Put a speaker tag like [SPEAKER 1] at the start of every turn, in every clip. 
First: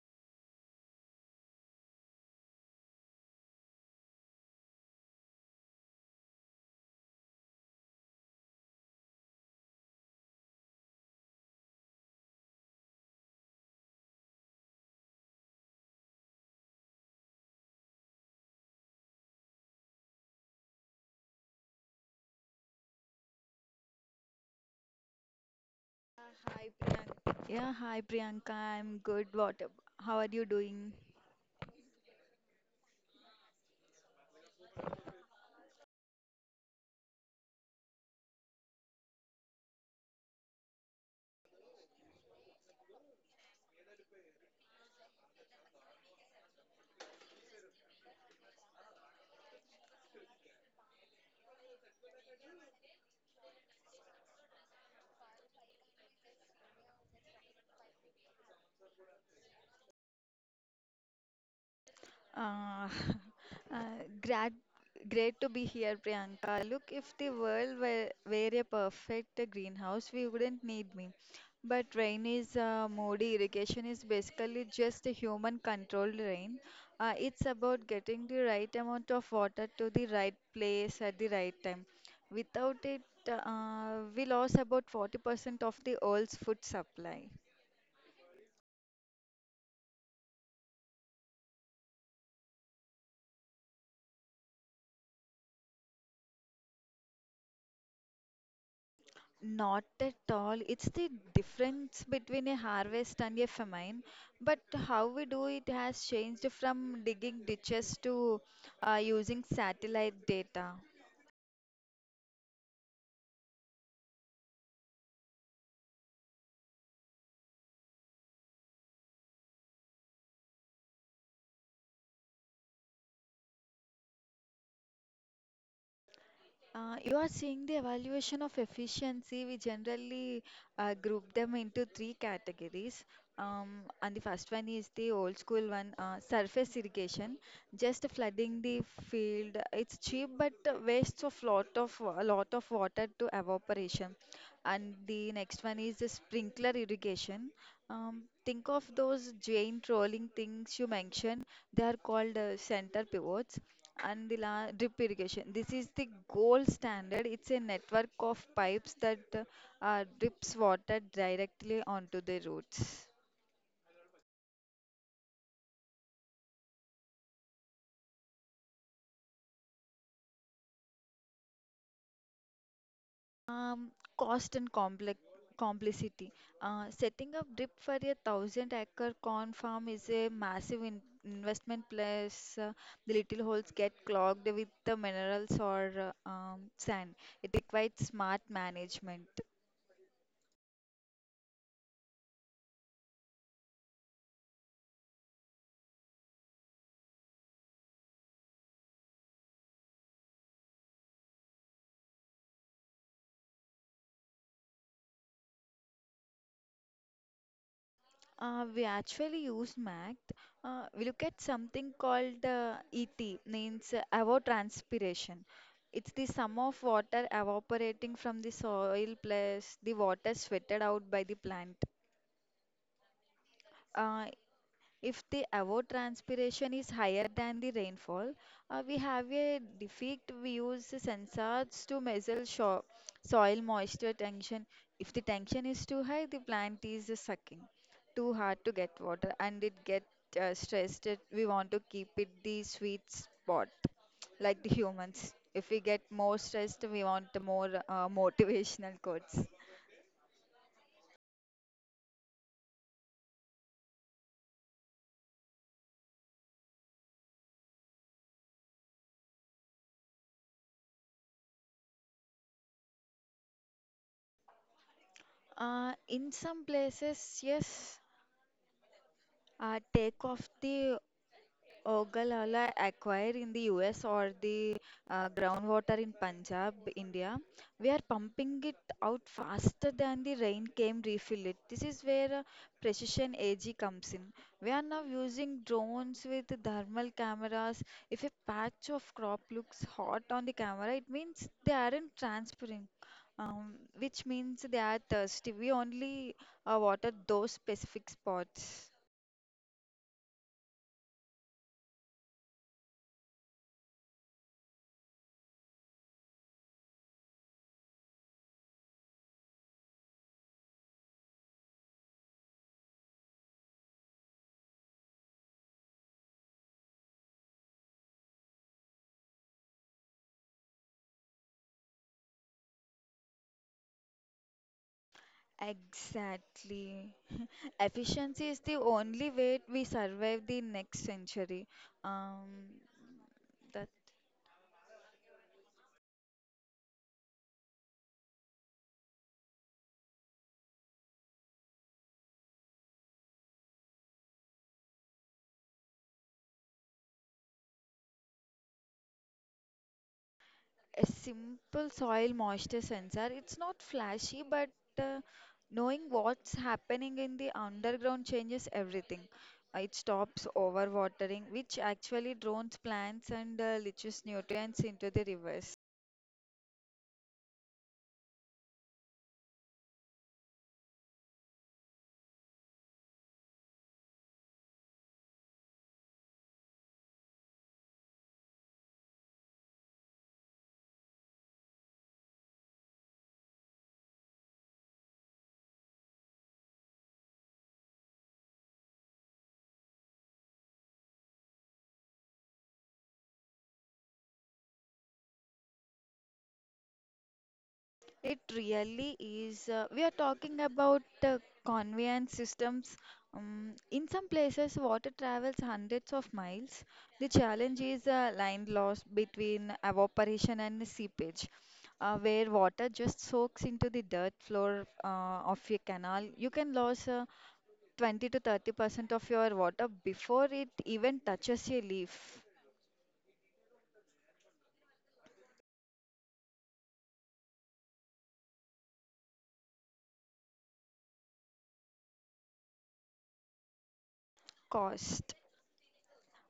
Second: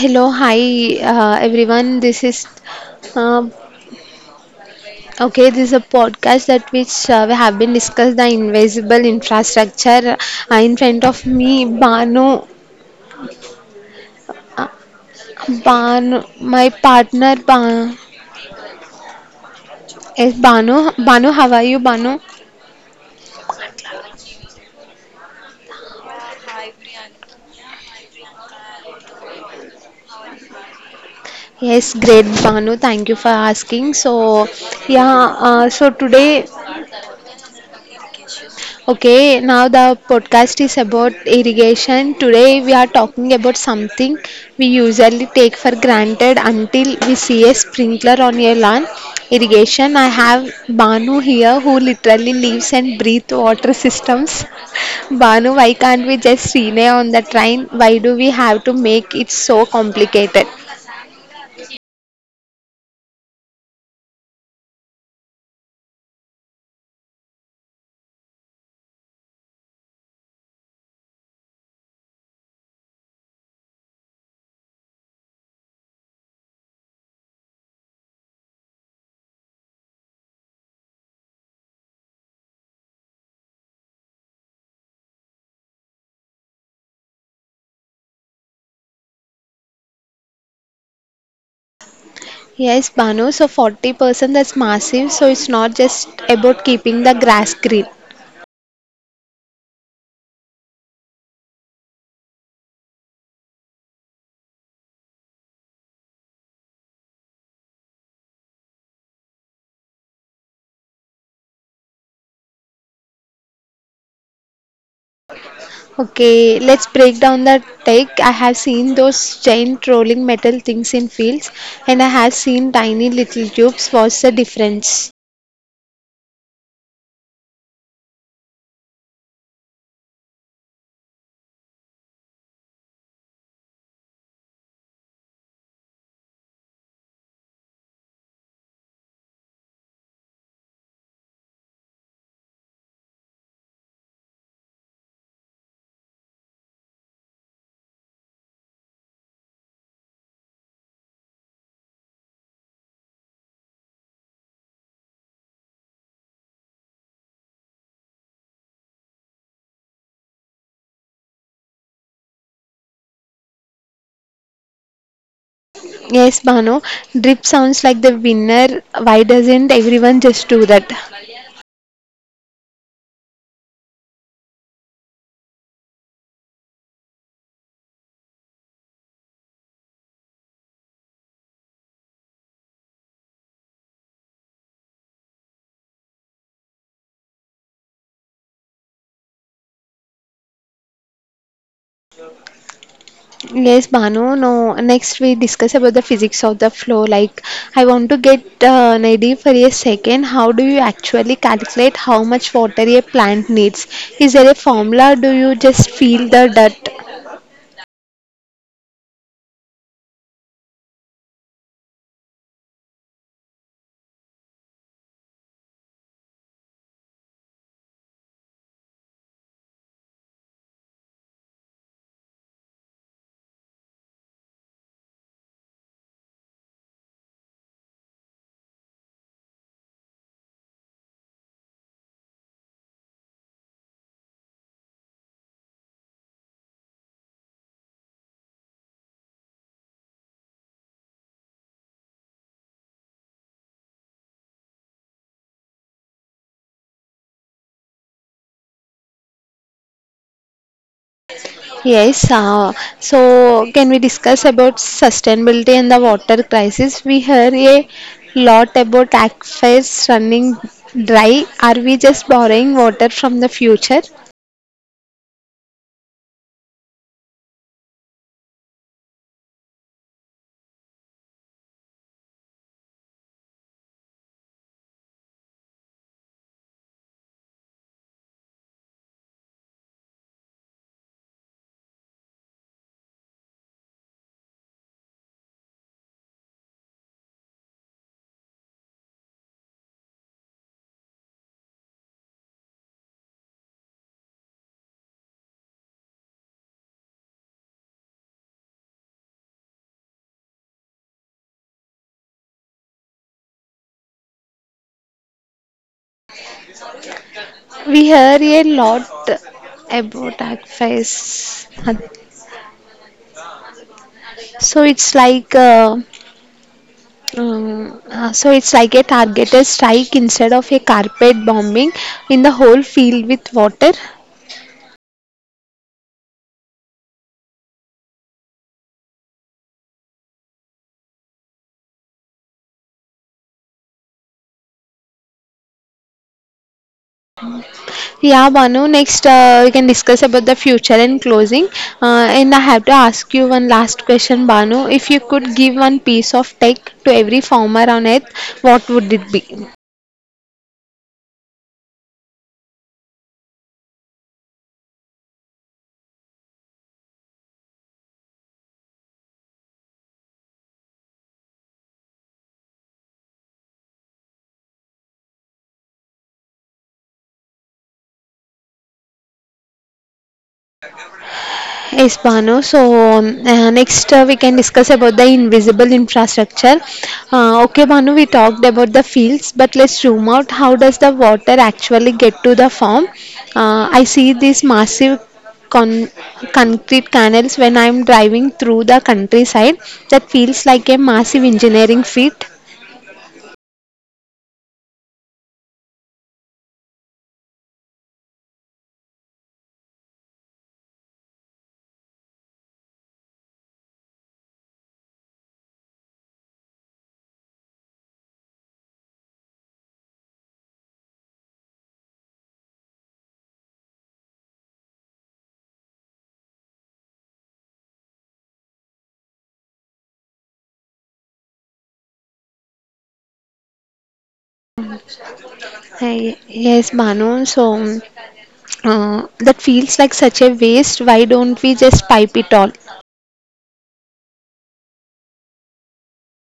[SPEAKER 1] Hello, hi everyone. This is um okay. This is a podcast that which we have been discussed the invisible infrastructure. In front of me, Banu, uh, Banu, my partner, Banu. Yes, Banu, how are you, Banu?
[SPEAKER 2] Yeah, hi Priyanka. I'm good. How are you doing?
[SPEAKER 1] Yes, great, Banu. Thank you for asking. So, yeah. Now the podcast is about irrigation. Today we are talking about something we usually take for granted until we see a sprinkler on your lawn. Irrigation. I have Banu here who literally lives and breathes water systems. Banu, why can't we just rename on the train? Why do we have to make it so complicated?
[SPEAKER 2] Uh, uh, great, great to be here, Priyanka. Look, if the world were a perfect greenhouse, we wouldn't need me. But rain is moody. Irrigation is basically just a human-controlled rain. It's about getting the right amount of water to the right place at the right time. Without it, we lost about 40% of the world's food supply.
[SPEAKER 1] Yes, Banu, so 40%, that's massive. So it's not just about keeping the grass green.
[SPEAKER 2] Not at all. It's the difference between a harvest and a famine. But how we do it has changed from digging ditches to using satellite data.
[SPEAKER 1] Okay, let's break down the tech. I have seen those giant rolling metal things in fields, and I have seen tiny little tubes. What's the difference?
[SPEAKER 2] You are seeing the evaluation of efficiency. We generally group them into three categories. And the first one is the old school one, surface irrigation, just flooding the field. It's cheap, but wastes of lot of a lot of water to evaporation. And the next one is the sprinkler irrigation. Think of those giant rolling things you mentioned. They are called center pivots. And the la drip irrigation. This is the gold standard. It's a network of pipes that drips water directly onto the roots.
[SPEAKER 1] Yes, Bano, drip sounds like the winner. Why doesn't everyone just do that?
[SPEAKER 2] Um, Cost and complex complicity. Setting up drip for a thousand acre corn farm is a massive in investment. Plus, the little holes get clogged with the minerals or sand. It requires smart management.
[SPEAKER 1] Yes, Bano, no. Next, we discuss about the physics of the flow. Like, I want to get an idea for a second. How do you actually calculate how much water a plant needs? Is there a formula? Do you just feel the dirt?
[SPEAKER 2] We actually use Mac. We look at something called ET, means evapotranspiration. It's the sum of water evaporating from the soil plus the water sweated out by the plant. Uh, if the evapotranspiration is higher than the rainfall, we have a defect. We use sensors to measure soil moisture tension. If the tension is too high, the plant is sucking too hard to get water and it get stressed. We want to keep it the sweet spot like the humans. If we get more stressed, we want more motivational quotes.
[SPEAKER 1] Yes, so can we discuss about sustainability and the water crisis? We hear a lot about aquifers running dry. Are we just borrowing water from the future?
[SPEAKER 2] In some places, yes, take off the Ogallala acquired in the US or the groundwater in Punjab, India. We are pumping it out faster than the rain came refill it. This is where precision AG comes in. We are now using drones with thermal cameras. If a patch of crop looks hot on the camera, it means they aren't transpiring, which means they are thirsty. We only water those specific spots.
[SPEAKER 1] We hear a lot about aquifers. So it's like uh, so it's like a targeted strike instead of a carpet bombing in the whole field with water.
[SPEAKER 2] Exactly. Efficiency is the only way we survive the next century. Um, that
[SPEAKER 1] Yeah, Banu, next we can discuss about the future and closing. And I have to ask you one last question, Banu. If you could give one piece of tech to every farmer on earth, what would it be?
[SPEAKER 2] a simple soil moisture sensor. It's not flashy, but uh, knowing what's happening in the underground changes everything. It stops overwatering, which actually drowns plants and leaches nutrients into the rivers.
[SPEAKER 1] Yes, Bano. Next we can discuss about the invisible infrastructure. Okay, Banu, we talked about the fields, but let's zoom out. How does the water actually get to the farm? I see these massive con- concrete canals when I'm driving through the countryside. That feels like a massive engineering feat.
[SPEAKER 2] It really is. We are talking about conveyance systems. In some places, water travels hundreds of miles. The challenge is a line loss between evaporation and seepage, where water just soaks into the dirt floor of your canal. You can lose 20 to 30% of your water before it even touches your leaf.
[SPEAKER 1] Hi, yes, Banu. That feels like such a waste. Why don't we just pipe it all?
[SPEAKER 2] Cost.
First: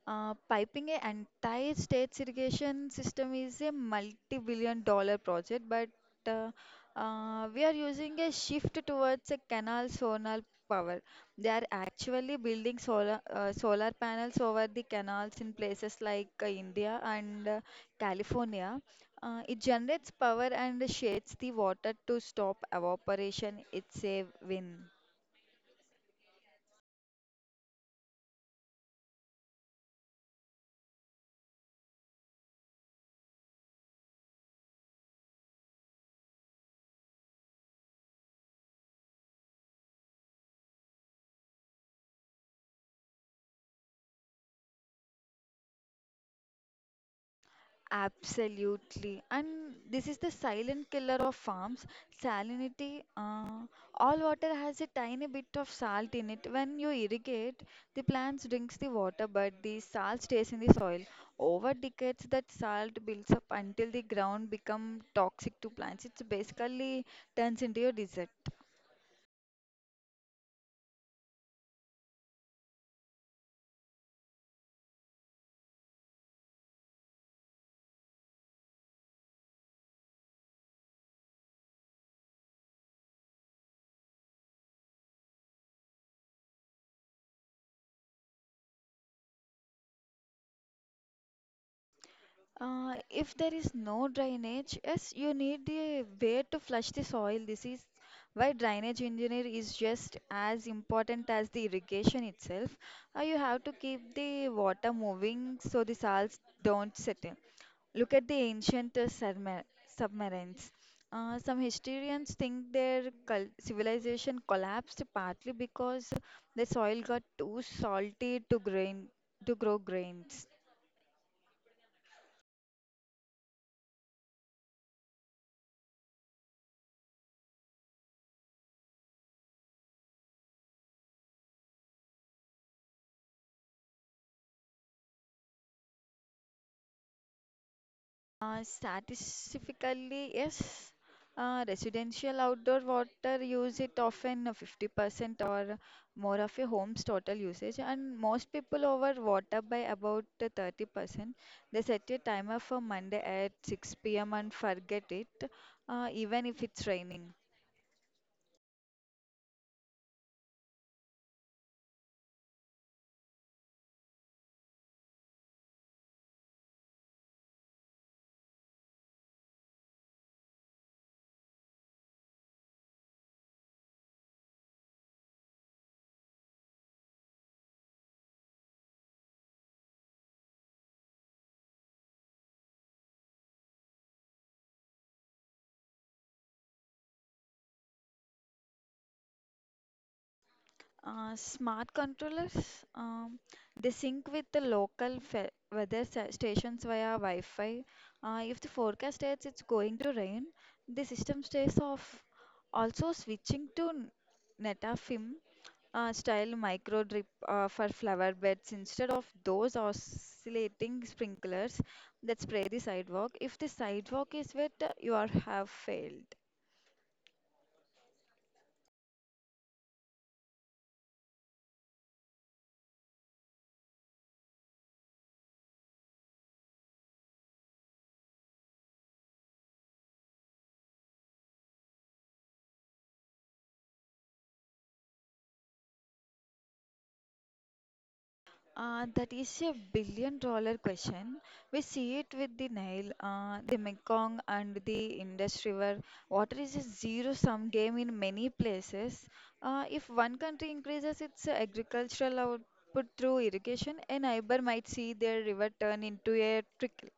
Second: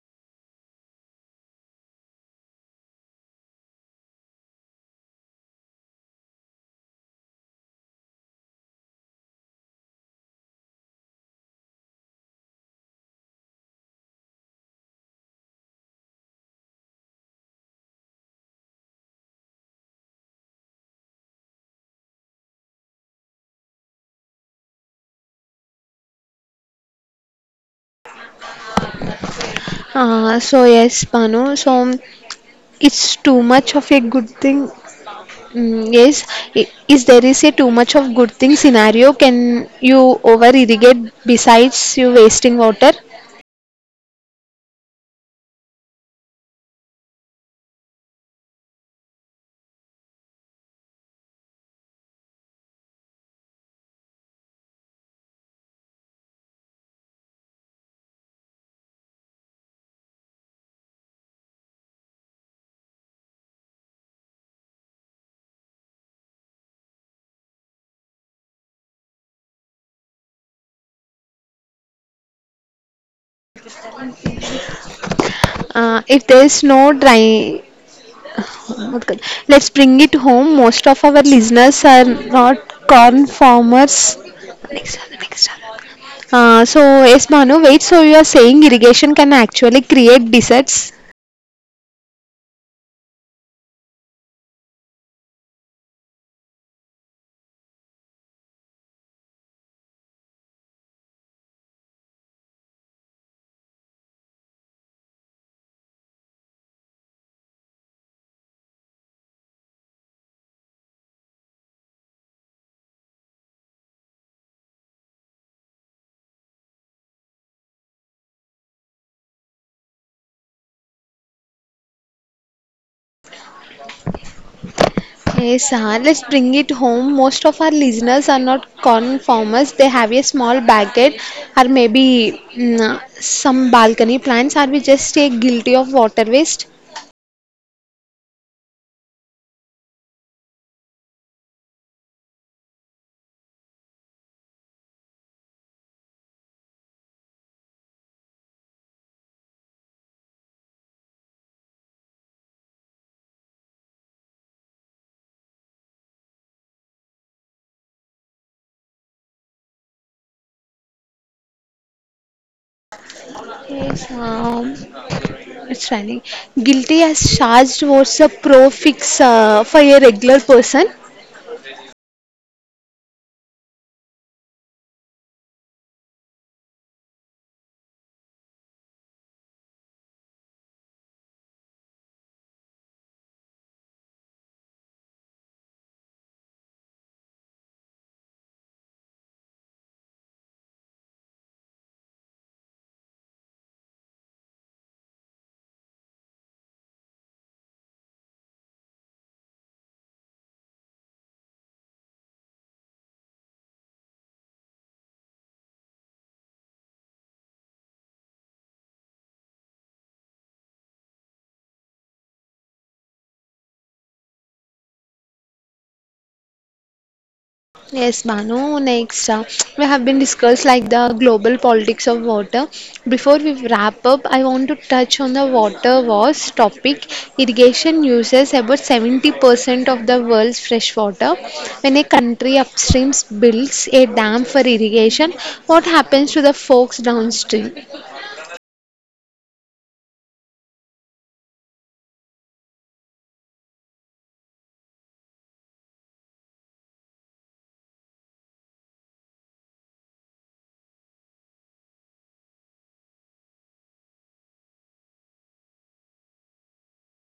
[SPEAKER 2] Piping a entire state's irrigation system is a multi-multi-billion-dollar project, but uh, we are using a shift towards a canal solar power. They are actually building solar solar panels over the canals in places like India and California. It generates power and shades the water to stop evaporation. It's a win.
[SPEAKER 1] So yes, Banu. So it's too much of a good thing. Mm, yes, I- is there is a too much of good thing scenario? Can you over irrigate besides you wasting water?
[SPEAKER 2] Absolutely. And this is the silent killer of farms. Salinity, all water has a tiny bit of salt in it. When you irrigate, the plants drinks the water, but the salt stays in the soil. Over decades, that salt builds up until the ground become toxic to plants. It's basically turns into your desert.
[SPEAKER 1] If there is no dry, let's bring it home. Most of our listeners are not corn farmers. Next one, next one. So yes, Manu, wait, so you are saying irrigation can actually create deserts?
[SPEAKER 2] If there is no drainage, yes, you need a way to flush the soil. This is why drainage engineer is just as important as the irrigation itself. You have to keep the water moving so the salts don't settle. Look at the ancient submarines. Some historians think their cul civilization collapsed partly because the soil got too salty to grow grains.
[SPEAKER 1] Yes, sir. Let's bring it home. Most of our listeners are not conformers. They have a small backyard or maybe mm, some balcony plants. Or we just stay guilty of water waste?
[SPEAKER 2] Statistically, yes, residential outdoor water use it often 50% or more of a home's total usage, and most people over water by about 30%. They set a timer for Monday at 6 p.m. and forget it, even if it's raining.
[SPEAKER 1] Yes, it's running. Guilty as charged was a prefix for a regular person.
[SPEAKER 2] Smart controllers, they sync with the local weather stations via Wi-Fi. If the forecast states it's going to rain, the system stays off. Also, switching to Netafim style micro drip for flower beds instead of those oscillating sprinklers that spray the sidewalk. If the sidewalk is wet, you are have failed.
[SPEAKER 1] Yes, Banu. Next, we have been discussed like the global politics of water. Before we wrap up, I want to touch on the water wars topic. Irrigation uses about 70% of the world's fresh water. When a country upstream builds a dam for irrigation, what happens to the folks downstream?
[SPEAKER 2] That is a billion-dollar question. We see it with the Nile, the Mekong, and the Indus River. Water is a zero sum game in many places. If one country increases its agricultural output through irrigation, a neighbor might see their river turn into a trickle.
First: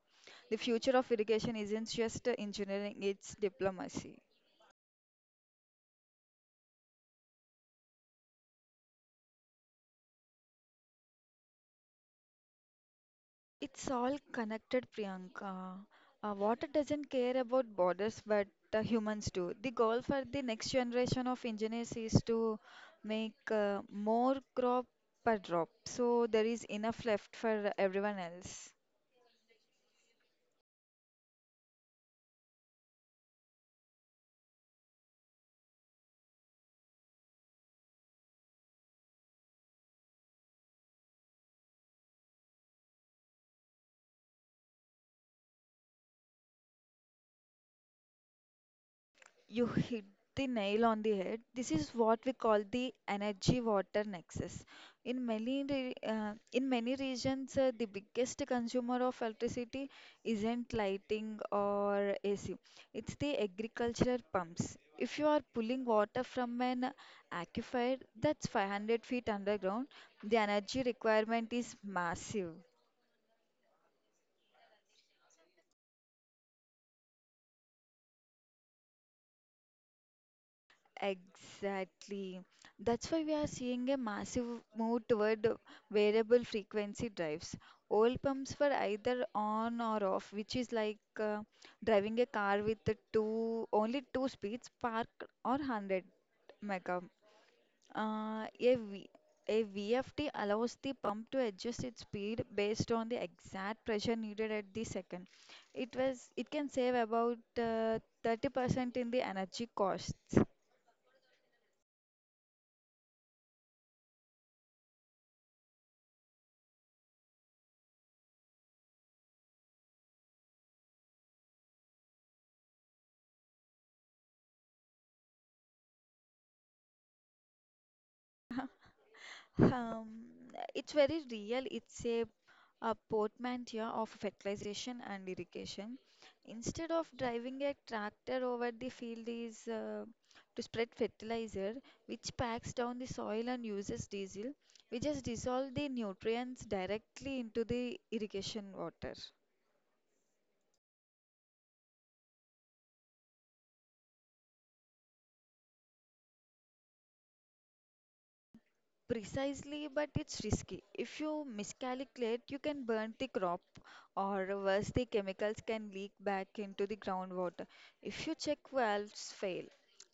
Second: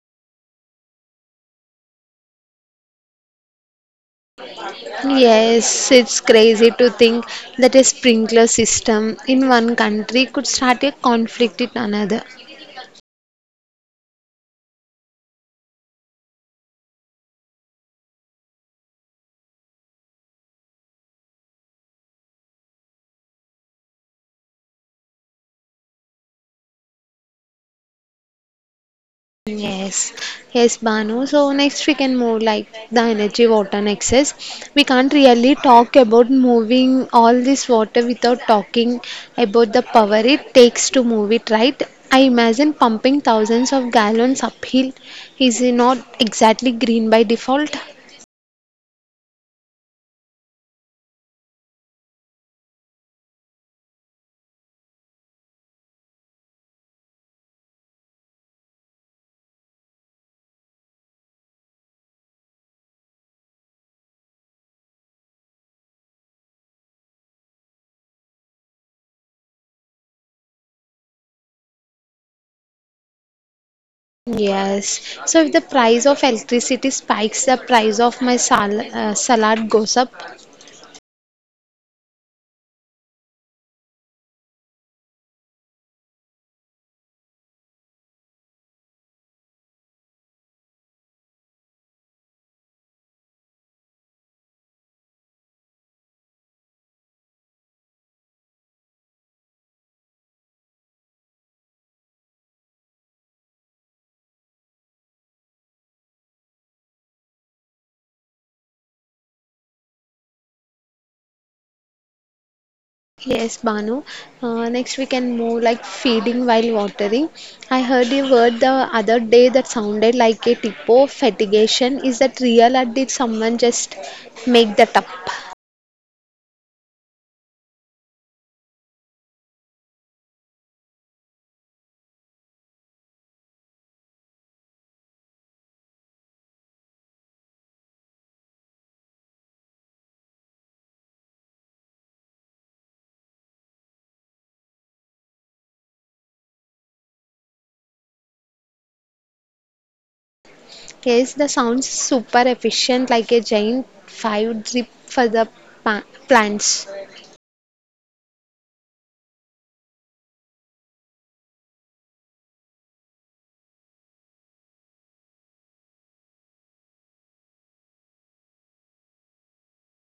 [SPEAKER 2] The future of irrigation isn't just engineering, it's diplomacy.
[SPEAKER 1] Yes, it's crazy to think that a sprinkler system in one country could start a conflict in another.
[SPEAKER 2] It's all connected, Priyanka. Water doesn't care about borders, but humans do. The goal for the next generation of engineers is to make more crop per drop, so there is enough left for everyone else.
[SPEAKER 1] Yes, yes, Banu. So next we can move like the energy water nexus. We can't really talk about moving all this water without talking about the power it takes to move it, right? I imagine pumping thousands of gallons uphill is not exactly green by default.
[SPEAKER 2] You hit the nail on the head. This is what we call the energy water nexus. In many regions, the biggest consumer of electricity isn't lighting or AC. It's the agricultural pumps. If you are pulling water from an aquifer that's 500 feet underground, the energy requirement is massive.
[SPEAKER 1] Yes. So if the price of electricity spikes, the price of my salad goes up.
[SPEAKER 2] Exactly. That's why we are seeing a massive move toward variable frequency drives. Old pumps were either on or off, which is like driving a car with the two only two speeds, park or 100 mega. Uh, a, v, a VFD allows the pump to adjust its speed based on the exact pressure needed at the second. It can save about 30% in the energy costs.
[SPEAKER 1] Yes, Banu. Next, we can move like feeding while watering. I heard a word the other day that sounded like a typo. Fatigation. Is that real or did someone just make that up?
[SPEAKER 2] Um, it's very real. It's a portmanteau of fertilization and irrigation. Instead of driving a tractor over the field is to spread fertilizer, which packs down the soil and uses diesel. We just dissolve the nutrients directly into the irrigation water.
[SPEAKER 1] Yes, the sounds super efficient, like a giant five drip for the plants.
[SPEAKER 2] Precisely, but it's risky. If you miscalculate, you can burn the crop, or worse, the chemicals can leak back into the groundwater. If your check valves fail,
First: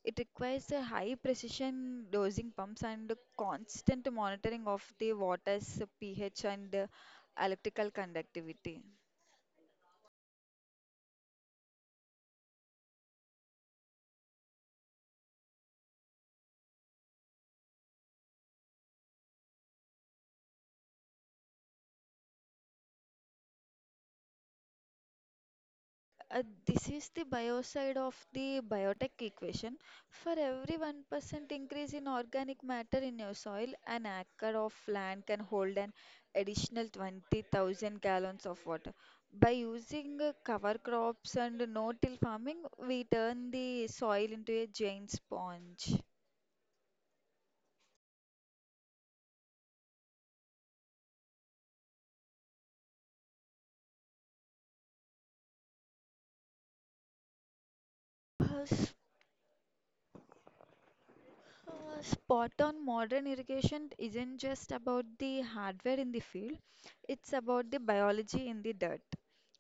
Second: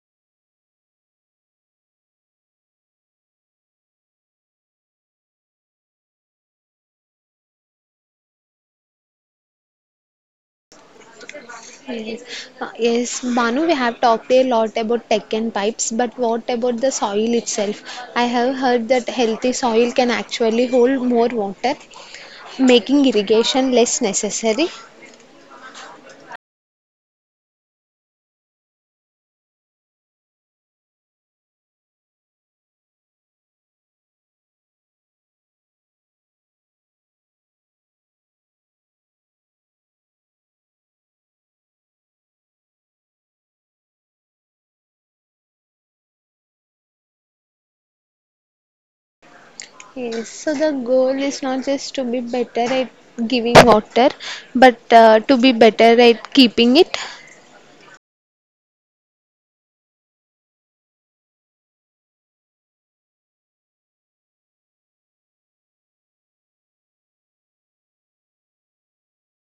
[SPEAKER 2] it requires a high precision dosing pumps and a constant monitoring of the water's pH and electrical conductivity.
[SPEAKER 1] Yes. Yes, Banu, we have talked a lot about tech and pipes, but what about the soil itself? I have heard that healthy soil can actually hold more water, making irrigation less necessary.
[SPEAKER 2] This is the bio side of the biotech equation. For every 1% increase in organic matter in your soil, an acre of land can hold an additional 20,000 gallons of water. By using cover crops and no-till farming, we turn the soil into a giant sponge.
[SPEAKER 1] Yes, so the goal is not just to be better at giving water, but to be better at keeping it.
[SPEAKER 2] Uh, Spot on, modern irrigation isn't just about the hardware in the field, it's about the biology in the dirt.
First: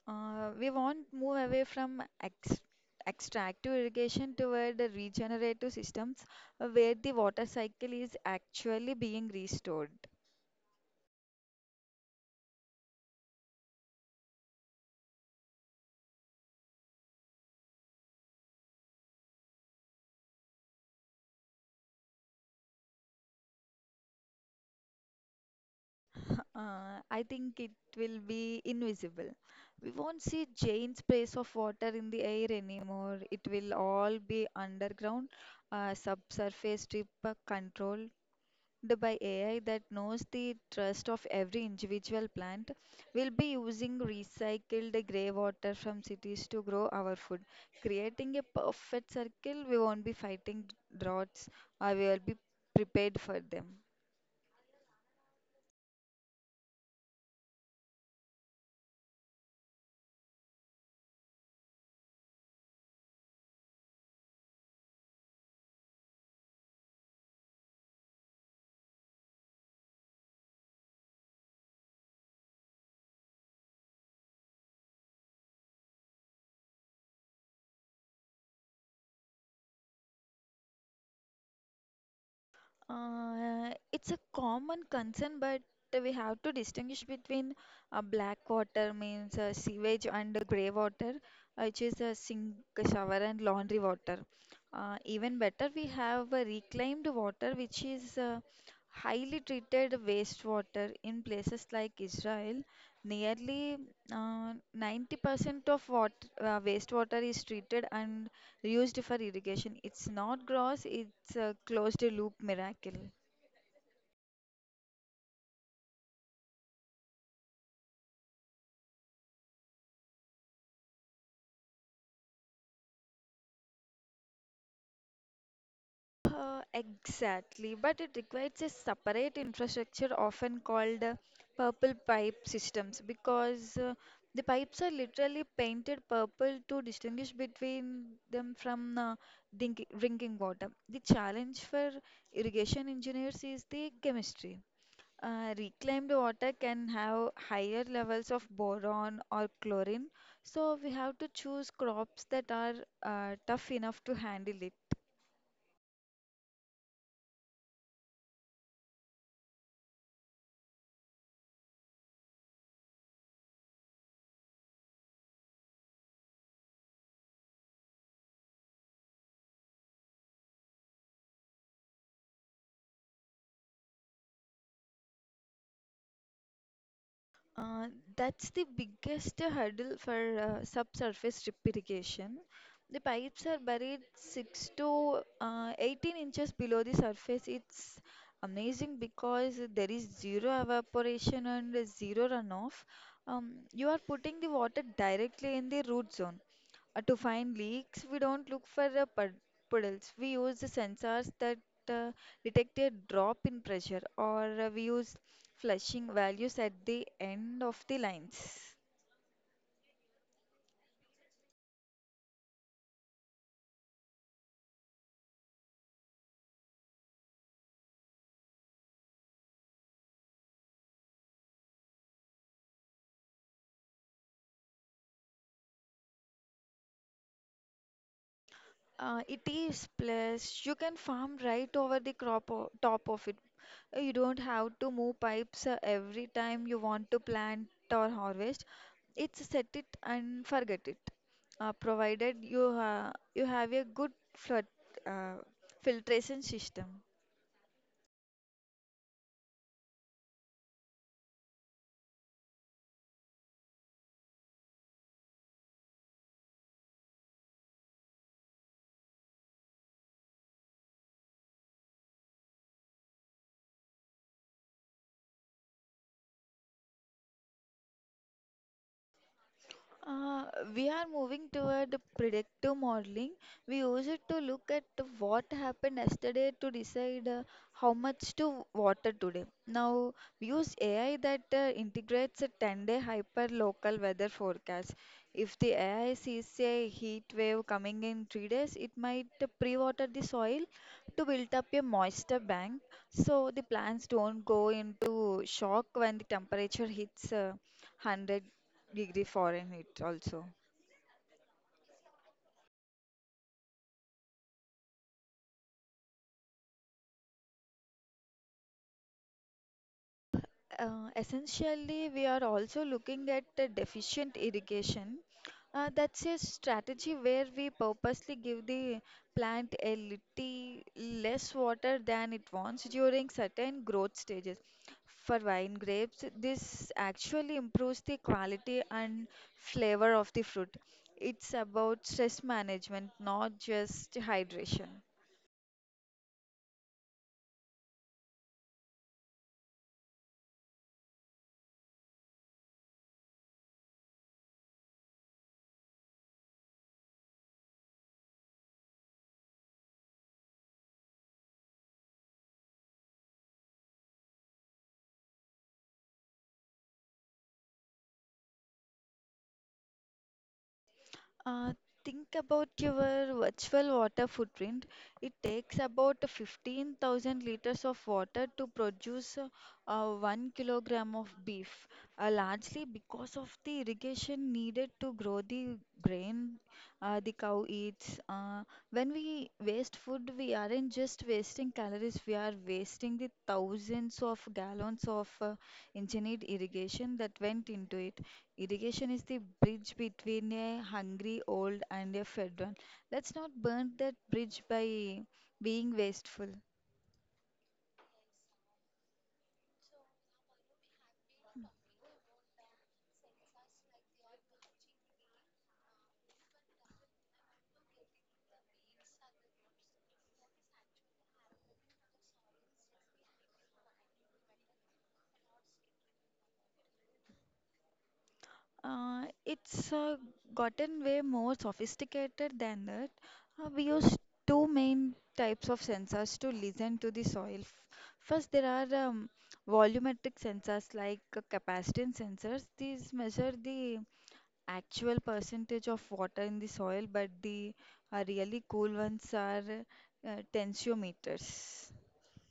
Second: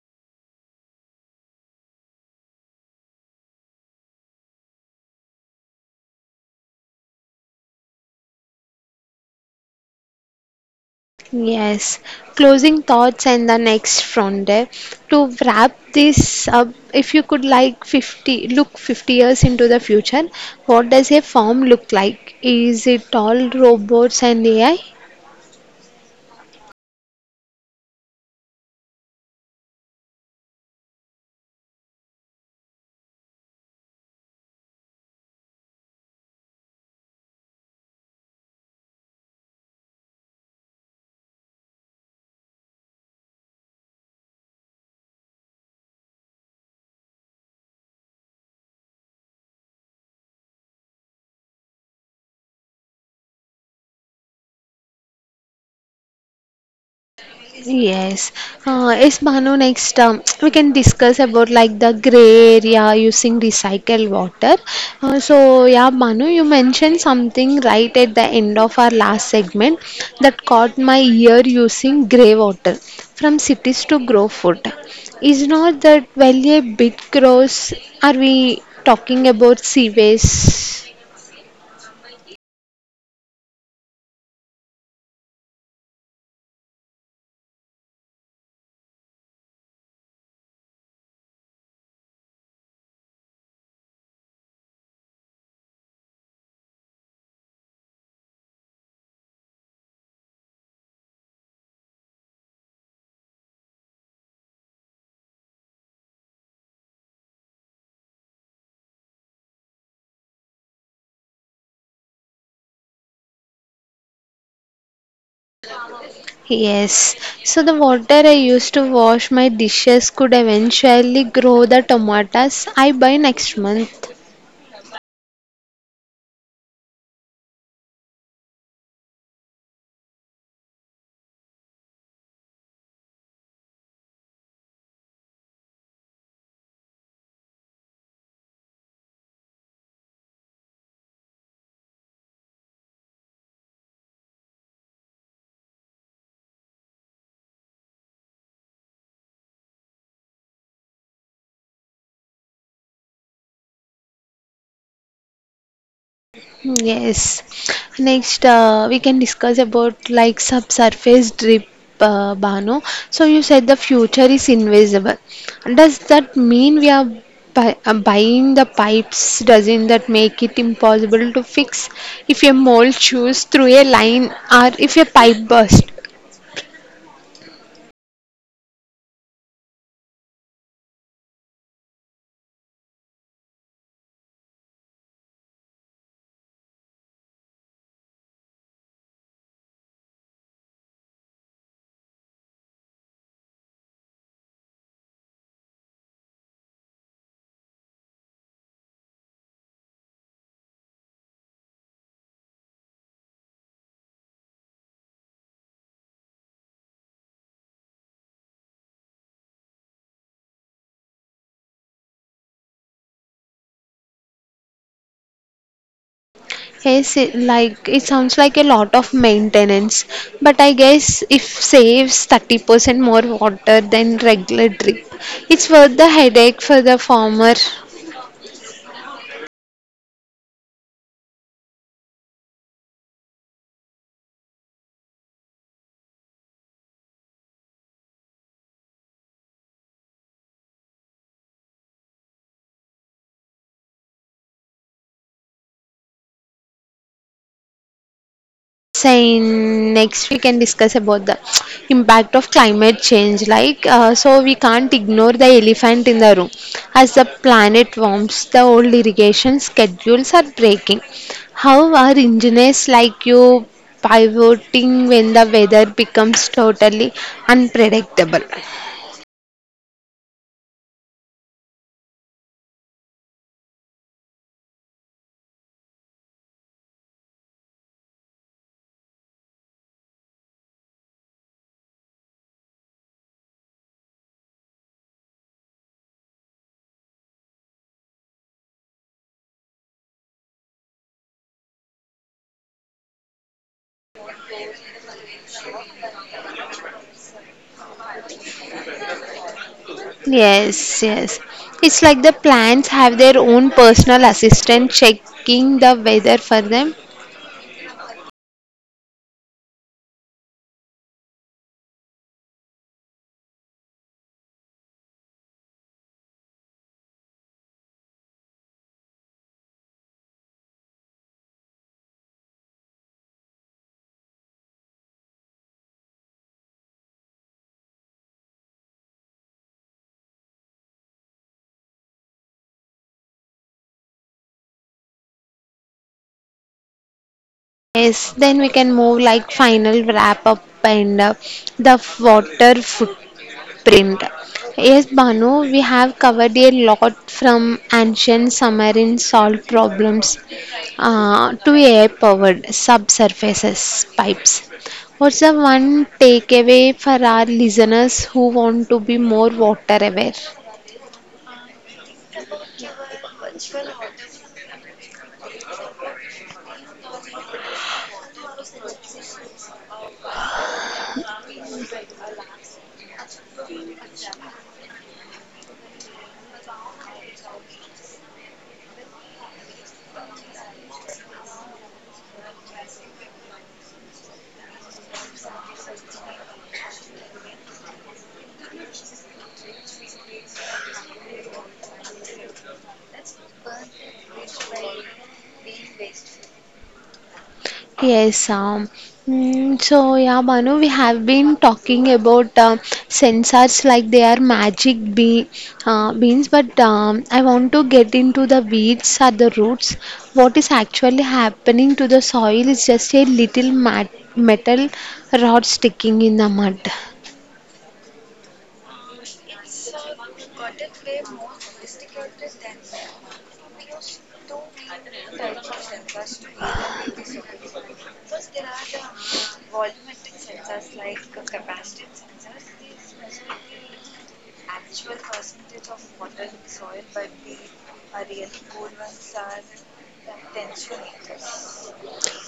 [SPEAKER 2] We want move away from ex extractive irrigation toward the regenerative systems where the water cycle is actually being restored.
[SPEAKER 1] Yes, closing thoughts and the next frontier. To wrap this up, if you could like 50 years into the future, what does a farm look like? Is it all robots and AI?
[SPEAKER 2] I think it will be invisible. We won't see giant sprays of water in the air anymore. It will all be underground, subsurface drip control, developed by AI that knows the trust of every individual plant. We'll be using recycled grey water from cities to grow our food, creating a perfect circle. We won't be fighting droughts, or we will be prepared for them.
[SPEAKER 1] Yes. Yes, Bhanu, next we can discuss about like the gray area using recycled water. So, yeah, Bhanu, you mentioned something right at the end of our last segment that caught my ear using grey water from cities to grow food. Is not that well a big gross? Are we talking about sewage?
[SPEAKER 2] It's a common concern, but we have to distinguish between black water means sewage and grey water, which is sink, shower, and laundry water. Even better, we have reclaimed water, which is highly treated wastewater in places like Israel. Nearly 90% of what wastewater is treated and used for irrigation. It's not gross, it's a closed loop miracle.
[SPEAKER 1] Yes, so the water I used to wash my dishes could eventually grow the tomatoes I buy next month.
[SPEAKER 2] Exactly, but it requires a separate infrastructure often called purple pipe systems because the pipes are literally painted purple to distinguish between them from drinking water. The challenge for irrigation engineers is the chemistry. Reclaimed water can have higher levels of boron or chlorine, so we have to choose crops that are tough enough to handle it.
[SPEAKER 1] Hmm, yes. Next, we can discuss about like subsurface drip, Bano. So you said the future is invisible. Does that mean we are buying the pipes? Doesn't that make it impossible to fix if a mole chews through a line or if a pipe bursts?
[SPEAKER 2] Uh, that's the biggest hurdle for subsurface drip irrigation. The pipes are buried 6 to 18 inches below the surface. It's amazing because there is zero evaporation and zero runoff. You are putting the water directly in the root zone. To find leaks, we don't look for puddles. We use the sensors that uh, detect a drop in pressure, or we use flushing values at the end of the lines.
[SPEAKER 1] Yes, it sounds like a lot of maintenance, but I guess if saves 30% more water than regular drip, it's worth the headache for the farmer.
[SPEAKER 2] It is plus you can farm right over top of it. You don't have to move pipes every time you want to plant or harvest. It's set it and forget it. Provided you you have a good flood uh, filtration system.
[SPEAKER 1] Say next we can discuss about the impact of climate change like so we can't ignore the elephant in the room. As the planet warms, the old irrigation schedules are breaking. How are engineers like you pivoting when the weather becomes totally unpredictable?
[SPEAKER 2] Uh, we are moving toward predictive modeling. We use it to look at what happened yesterday to decide how much to water today. Now, we use AI that integrates a 10-day hyper-local weather forecast. If the AI sees a heat wave coming in 3 days, it might pre-water the soil to build up a moisture bank so the plants don't go into shock when the temperature hits 100-degree foreign it also.
[SPEAKER 1] Yes. It's like the plants have their own personal assistant checking the weather for them.
[SPEAKER 2] Essentially, we are also looking at the deficient irrigation. That's a strategy where we purposely give the plant a little less water than it wants during certain growth stages. For wine grapes, this actually improves the quality and flavor of the fruit. It's about stress management, not just hydration.
[SPEAKER 1] Yes, then we can move like final wrap up and the water footprint. Yes, Banu, we have covered a lot from ancient submarine salt problems to air powered subsurfaces pipes. What's the one takeaway for our listeners who want to be more water aware?
[SPEAKER 2] Uh, think about your virtual water footprint. It takes about 15,000 liters of water to produce 1 kilogram of beef, largely because of the irrigation needed to grow the grain the cow eats. When we waste food, we aren't just wasting calories, we are wasting the thousands of gallons of engineered irrigation that went into it. Irrigation is the bridge between a hungry old and a fed one. Let's not burn that bridge by being wasteful.
[SPEAKER 1] Yes, um, so yeah, Manu, we have been talking about sensors like they are magic be beans, but I want to get into the weeds or the roots. What is actually happening to the soil is just a little mat metal rod sticking in the mud.
[SPEAKER 2] It's gotten way more sophisticated than that. We use two main types of sensors to listen to the soil. First, there are volumetric sensors like capacitance sensors. These measure the actual percentage of water in the soil, but the really cool ones are tensiometers.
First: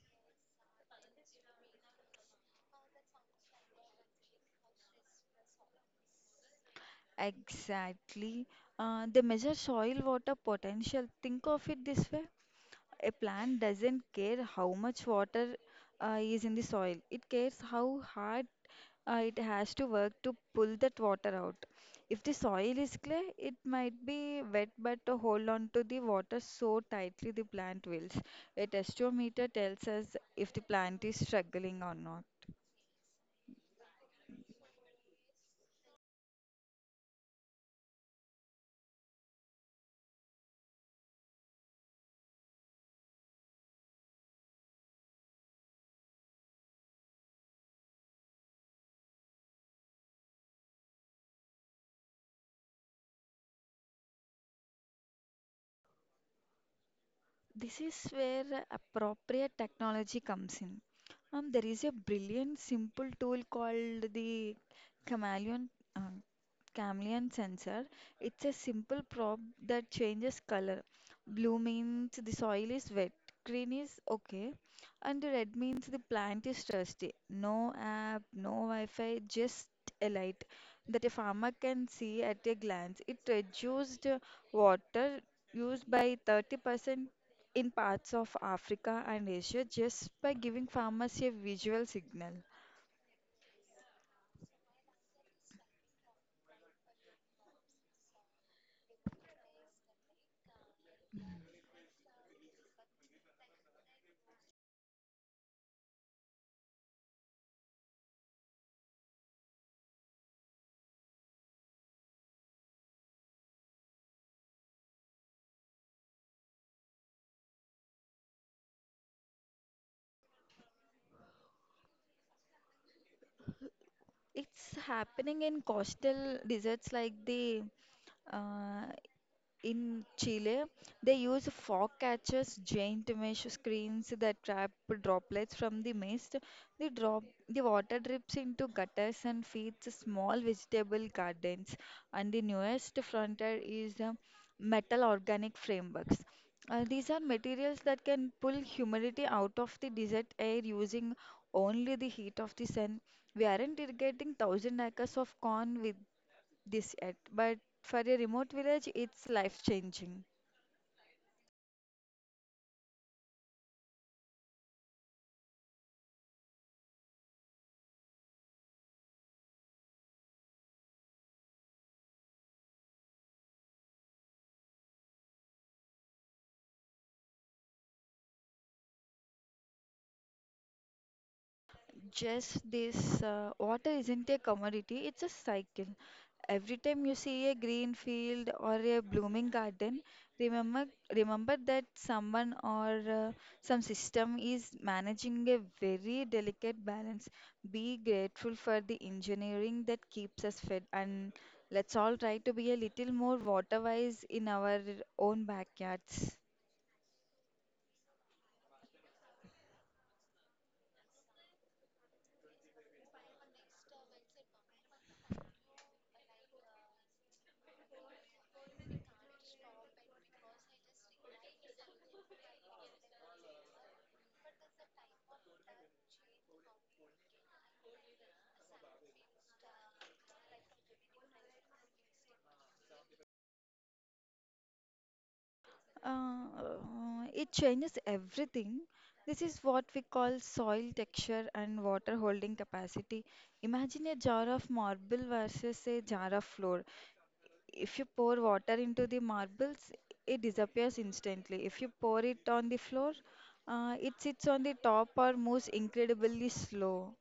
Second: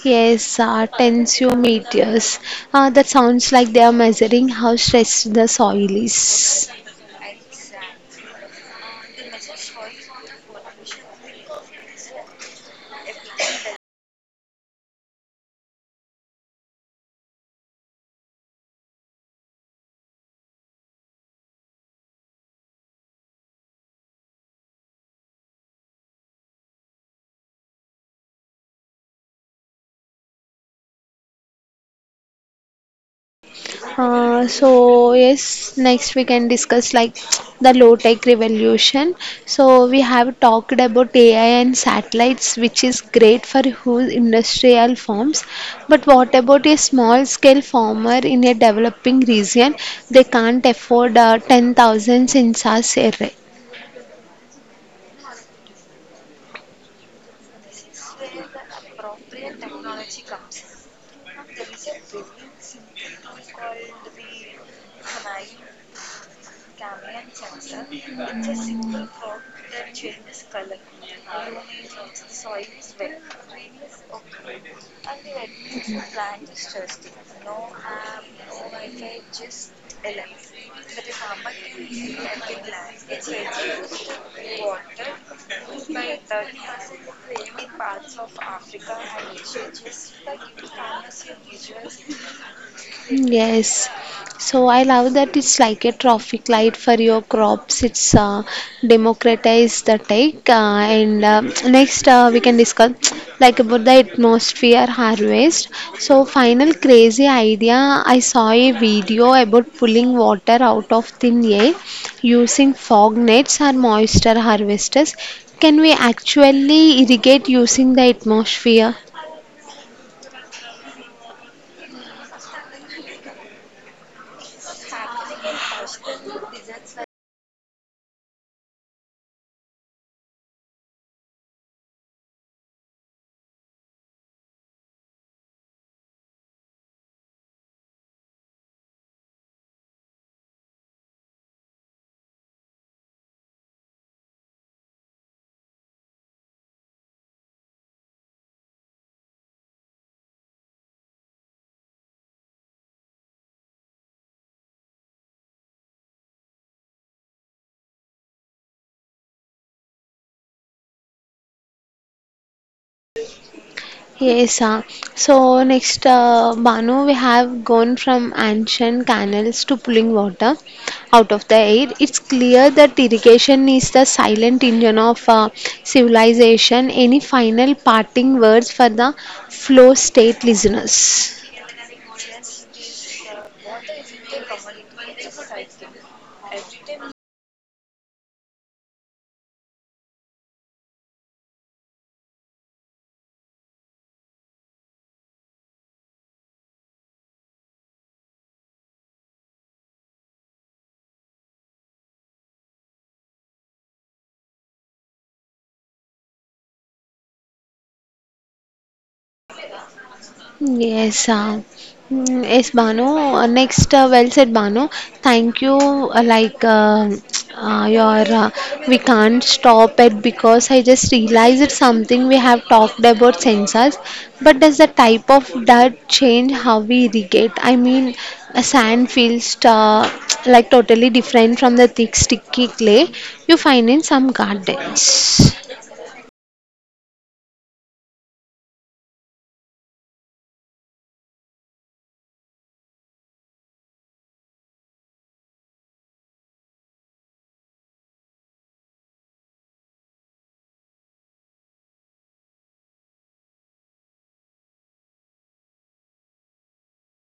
[SPEAKER 1] Yes, tensiometers. That sounds like they are measuring how stressed the soil is.
[SPEAKER 2] Exactly. They measure soil water potential. Think of it this way. A plant doesn't care how much water is in the soil. It cares how hard it has to work to pull that water out. If the soil is clay, it might be wet, but to hold on to the water so tightly the plant wills. A testometer tells us if the plant is struggling or not.
[SPEAKER 1] So yes, next we can discuss like the low tech revolution. So we have talked about AI and satellites, which is great for huge industrial farms. But what about a small scale farmer in a developing region? They can't afford 10,000 sensors array.
[SPEAKER 2] This is where appropriate technology comes in. There is a brilliant, simple tool called the Chameleon. um, chameleon sensor. It's a simple probe that changes color. Blue means the soil is wet, green is okay, and the red means the plant is thirsty. No app, no Wi-Fi, just a light that a farmer can see at a glance. It reduced water use by 30% in parts of Africa and Asia just by giving farmers a visual signal.
[SPEAKER 1] Yes. So I love that it's like a traffic light for your crops. It's democratize the tech. And next we can discuss like about the atmosphere harvest. So final crazy idea. I saw a video about pulling water out of thin air using fog nets or moisture harvesters. Can we actually irrigate using the atmosphere?
[SPEAKER 2] It's happening in coastal deserts like the Uh, in Chile, they use fog catchers, giant mesh screens that trap droplets from the mist. The water drips into gutters and feeds small vegetable gardens. And the newest frontier is metal organic frameworks. These are materials that can pull humidity out of the desert air using only the heat of the sun. We aren't irrigating thousand acres of corn with this yet, but for a remote village, it's life changing.
[SPEAKER 1] Yes, so next, Banu, we have gone from ancient canals to pulling water out of the air. It's clear that irrigation is the silent engine of civilization. Any final parting words for the flow state listeners?
[SPEAKER 2] Just this water isn't a commodity, it's a cycle. Every time you see a green field or a blooming garden, remember remember that someone or some system is managing a very delicate balance. Be grateful for the engineering that keeps us fed, and let's all try to be a little more water wise in our own backyards.
[SPEAKER 1] Yes, uh, yes, Banu. Next, well said, Banu. Thank you. Uh, your, uh, we can't stop it because I just realized it's something we have talked about sensors. But does the type of dirt change how we irrigate? I mean, a sand feels like totally different from the thick, sticky clay you find in some gardens.
[SPEAKER 2] It changes everything. This is what we call soil texture and water holding capacity. Imagine a jar of marble versus a jar of flour. If you pour water into the marbles, it disappears instantly. If you pour it on the floor, it sits on the top or moves incredibly slow.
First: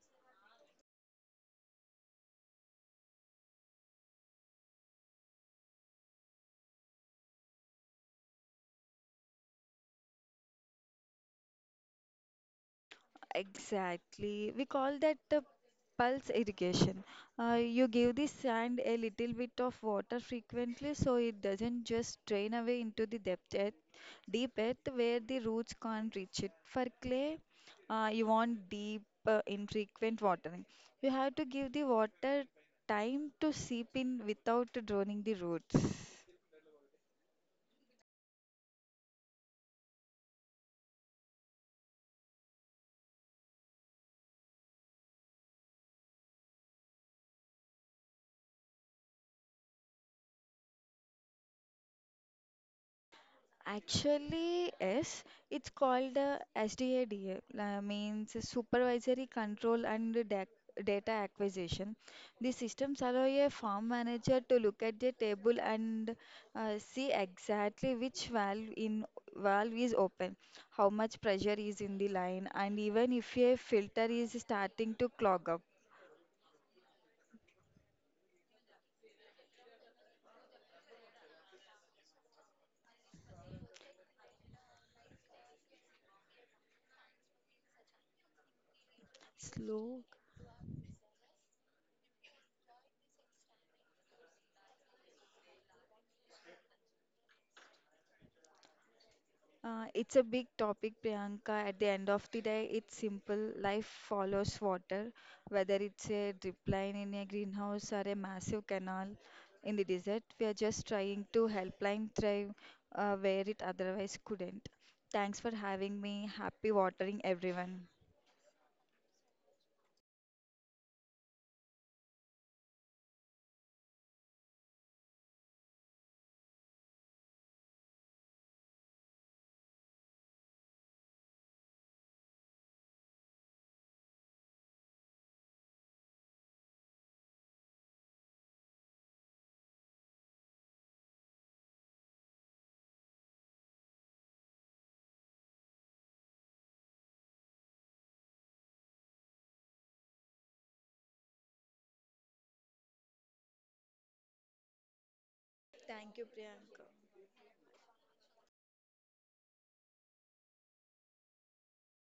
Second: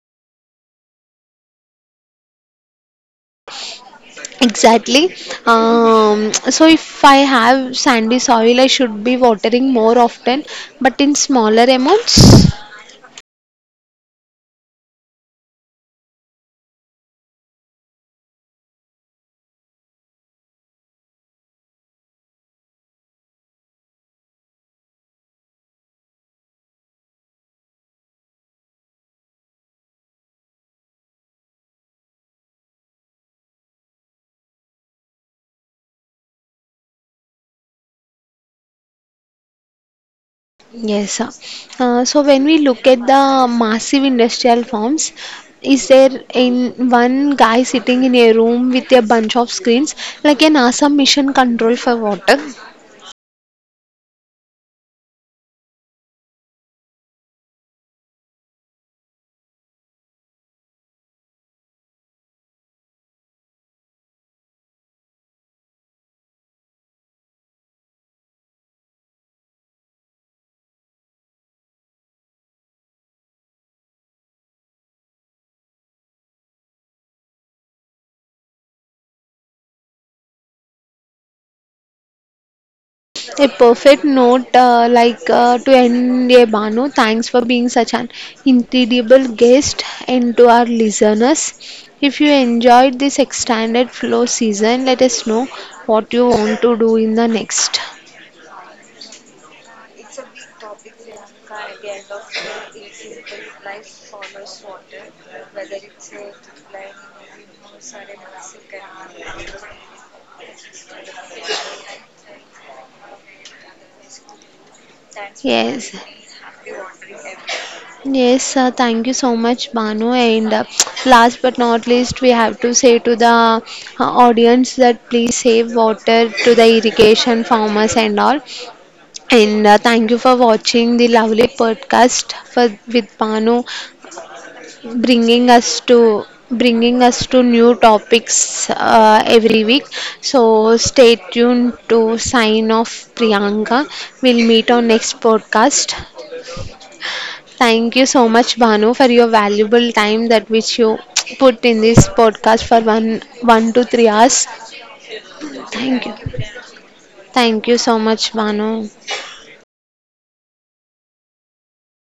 [SPEAKER 1] Exactly. So if I have sandy soil, I should be watering more often, but in smaller amounts.
[SPEAKER 2] Exactly. We call that the pulse irrigation. You give the sand a little bit of water frequently so it doesn't just drain away into the deep earth where the roots can't reach it. For clay, you want deep, infrequent watering. You have to give the water time to seep in without drowning the roots.
[SPEAKER 1] Yes, sir. So when we look at the massive industrial farms, is there in one guy sitting in a room with a bunch of screens like an awesome mission control for water?
[SPEAKER 2] Actually, yes, it's called the SDADA, means Supervisory Control and Data Acquisition. The systems allow a farm manager to look at the table and see exactly which valve is open, how much pressure is in the line, and even if a filter is starting to clog up.
[SPEAKER 1] A perfect note to end a Banu. Thanks for being such an incredible guest
[SPEAKER 2] Slow.
[SPEAKER 1] and to our listeners. If you enjoyed this extended flow season, let us know what you want to do in the next.
[SPEAKER 2] It's a big topic, Priyanka. At the end of the day, it's simple. Life follows water, whether it's a drip line in a greenhouse or a massive canal in the desert. We are just trying to help line thrive where it otherwise couldn't. Thanks for
[SPEAKER 1] Yes.
[SPEAKER 2] having me. Happy watering, everyone.
[SPEAKER 1] Yes, thank you so much, Banu. And last but not least, we have to say to the audience that please save water to the irrigation farmers and all. And thank you for watching the lovely podcast for, with Panu, bringing us to bringing us to new topics every week. So stay tuned to sign off Priyanka. We'll meet on next podcast. Thank you so much, Banu, for your valuable time that which you put in this podcast for one to three hours. Thank
[SPEAKER 2] Thank you,
[SPEAKER 1] you.
[SPEAKER 2] Priyanka.
[SPEAKER 1] Thank you so much, Banu.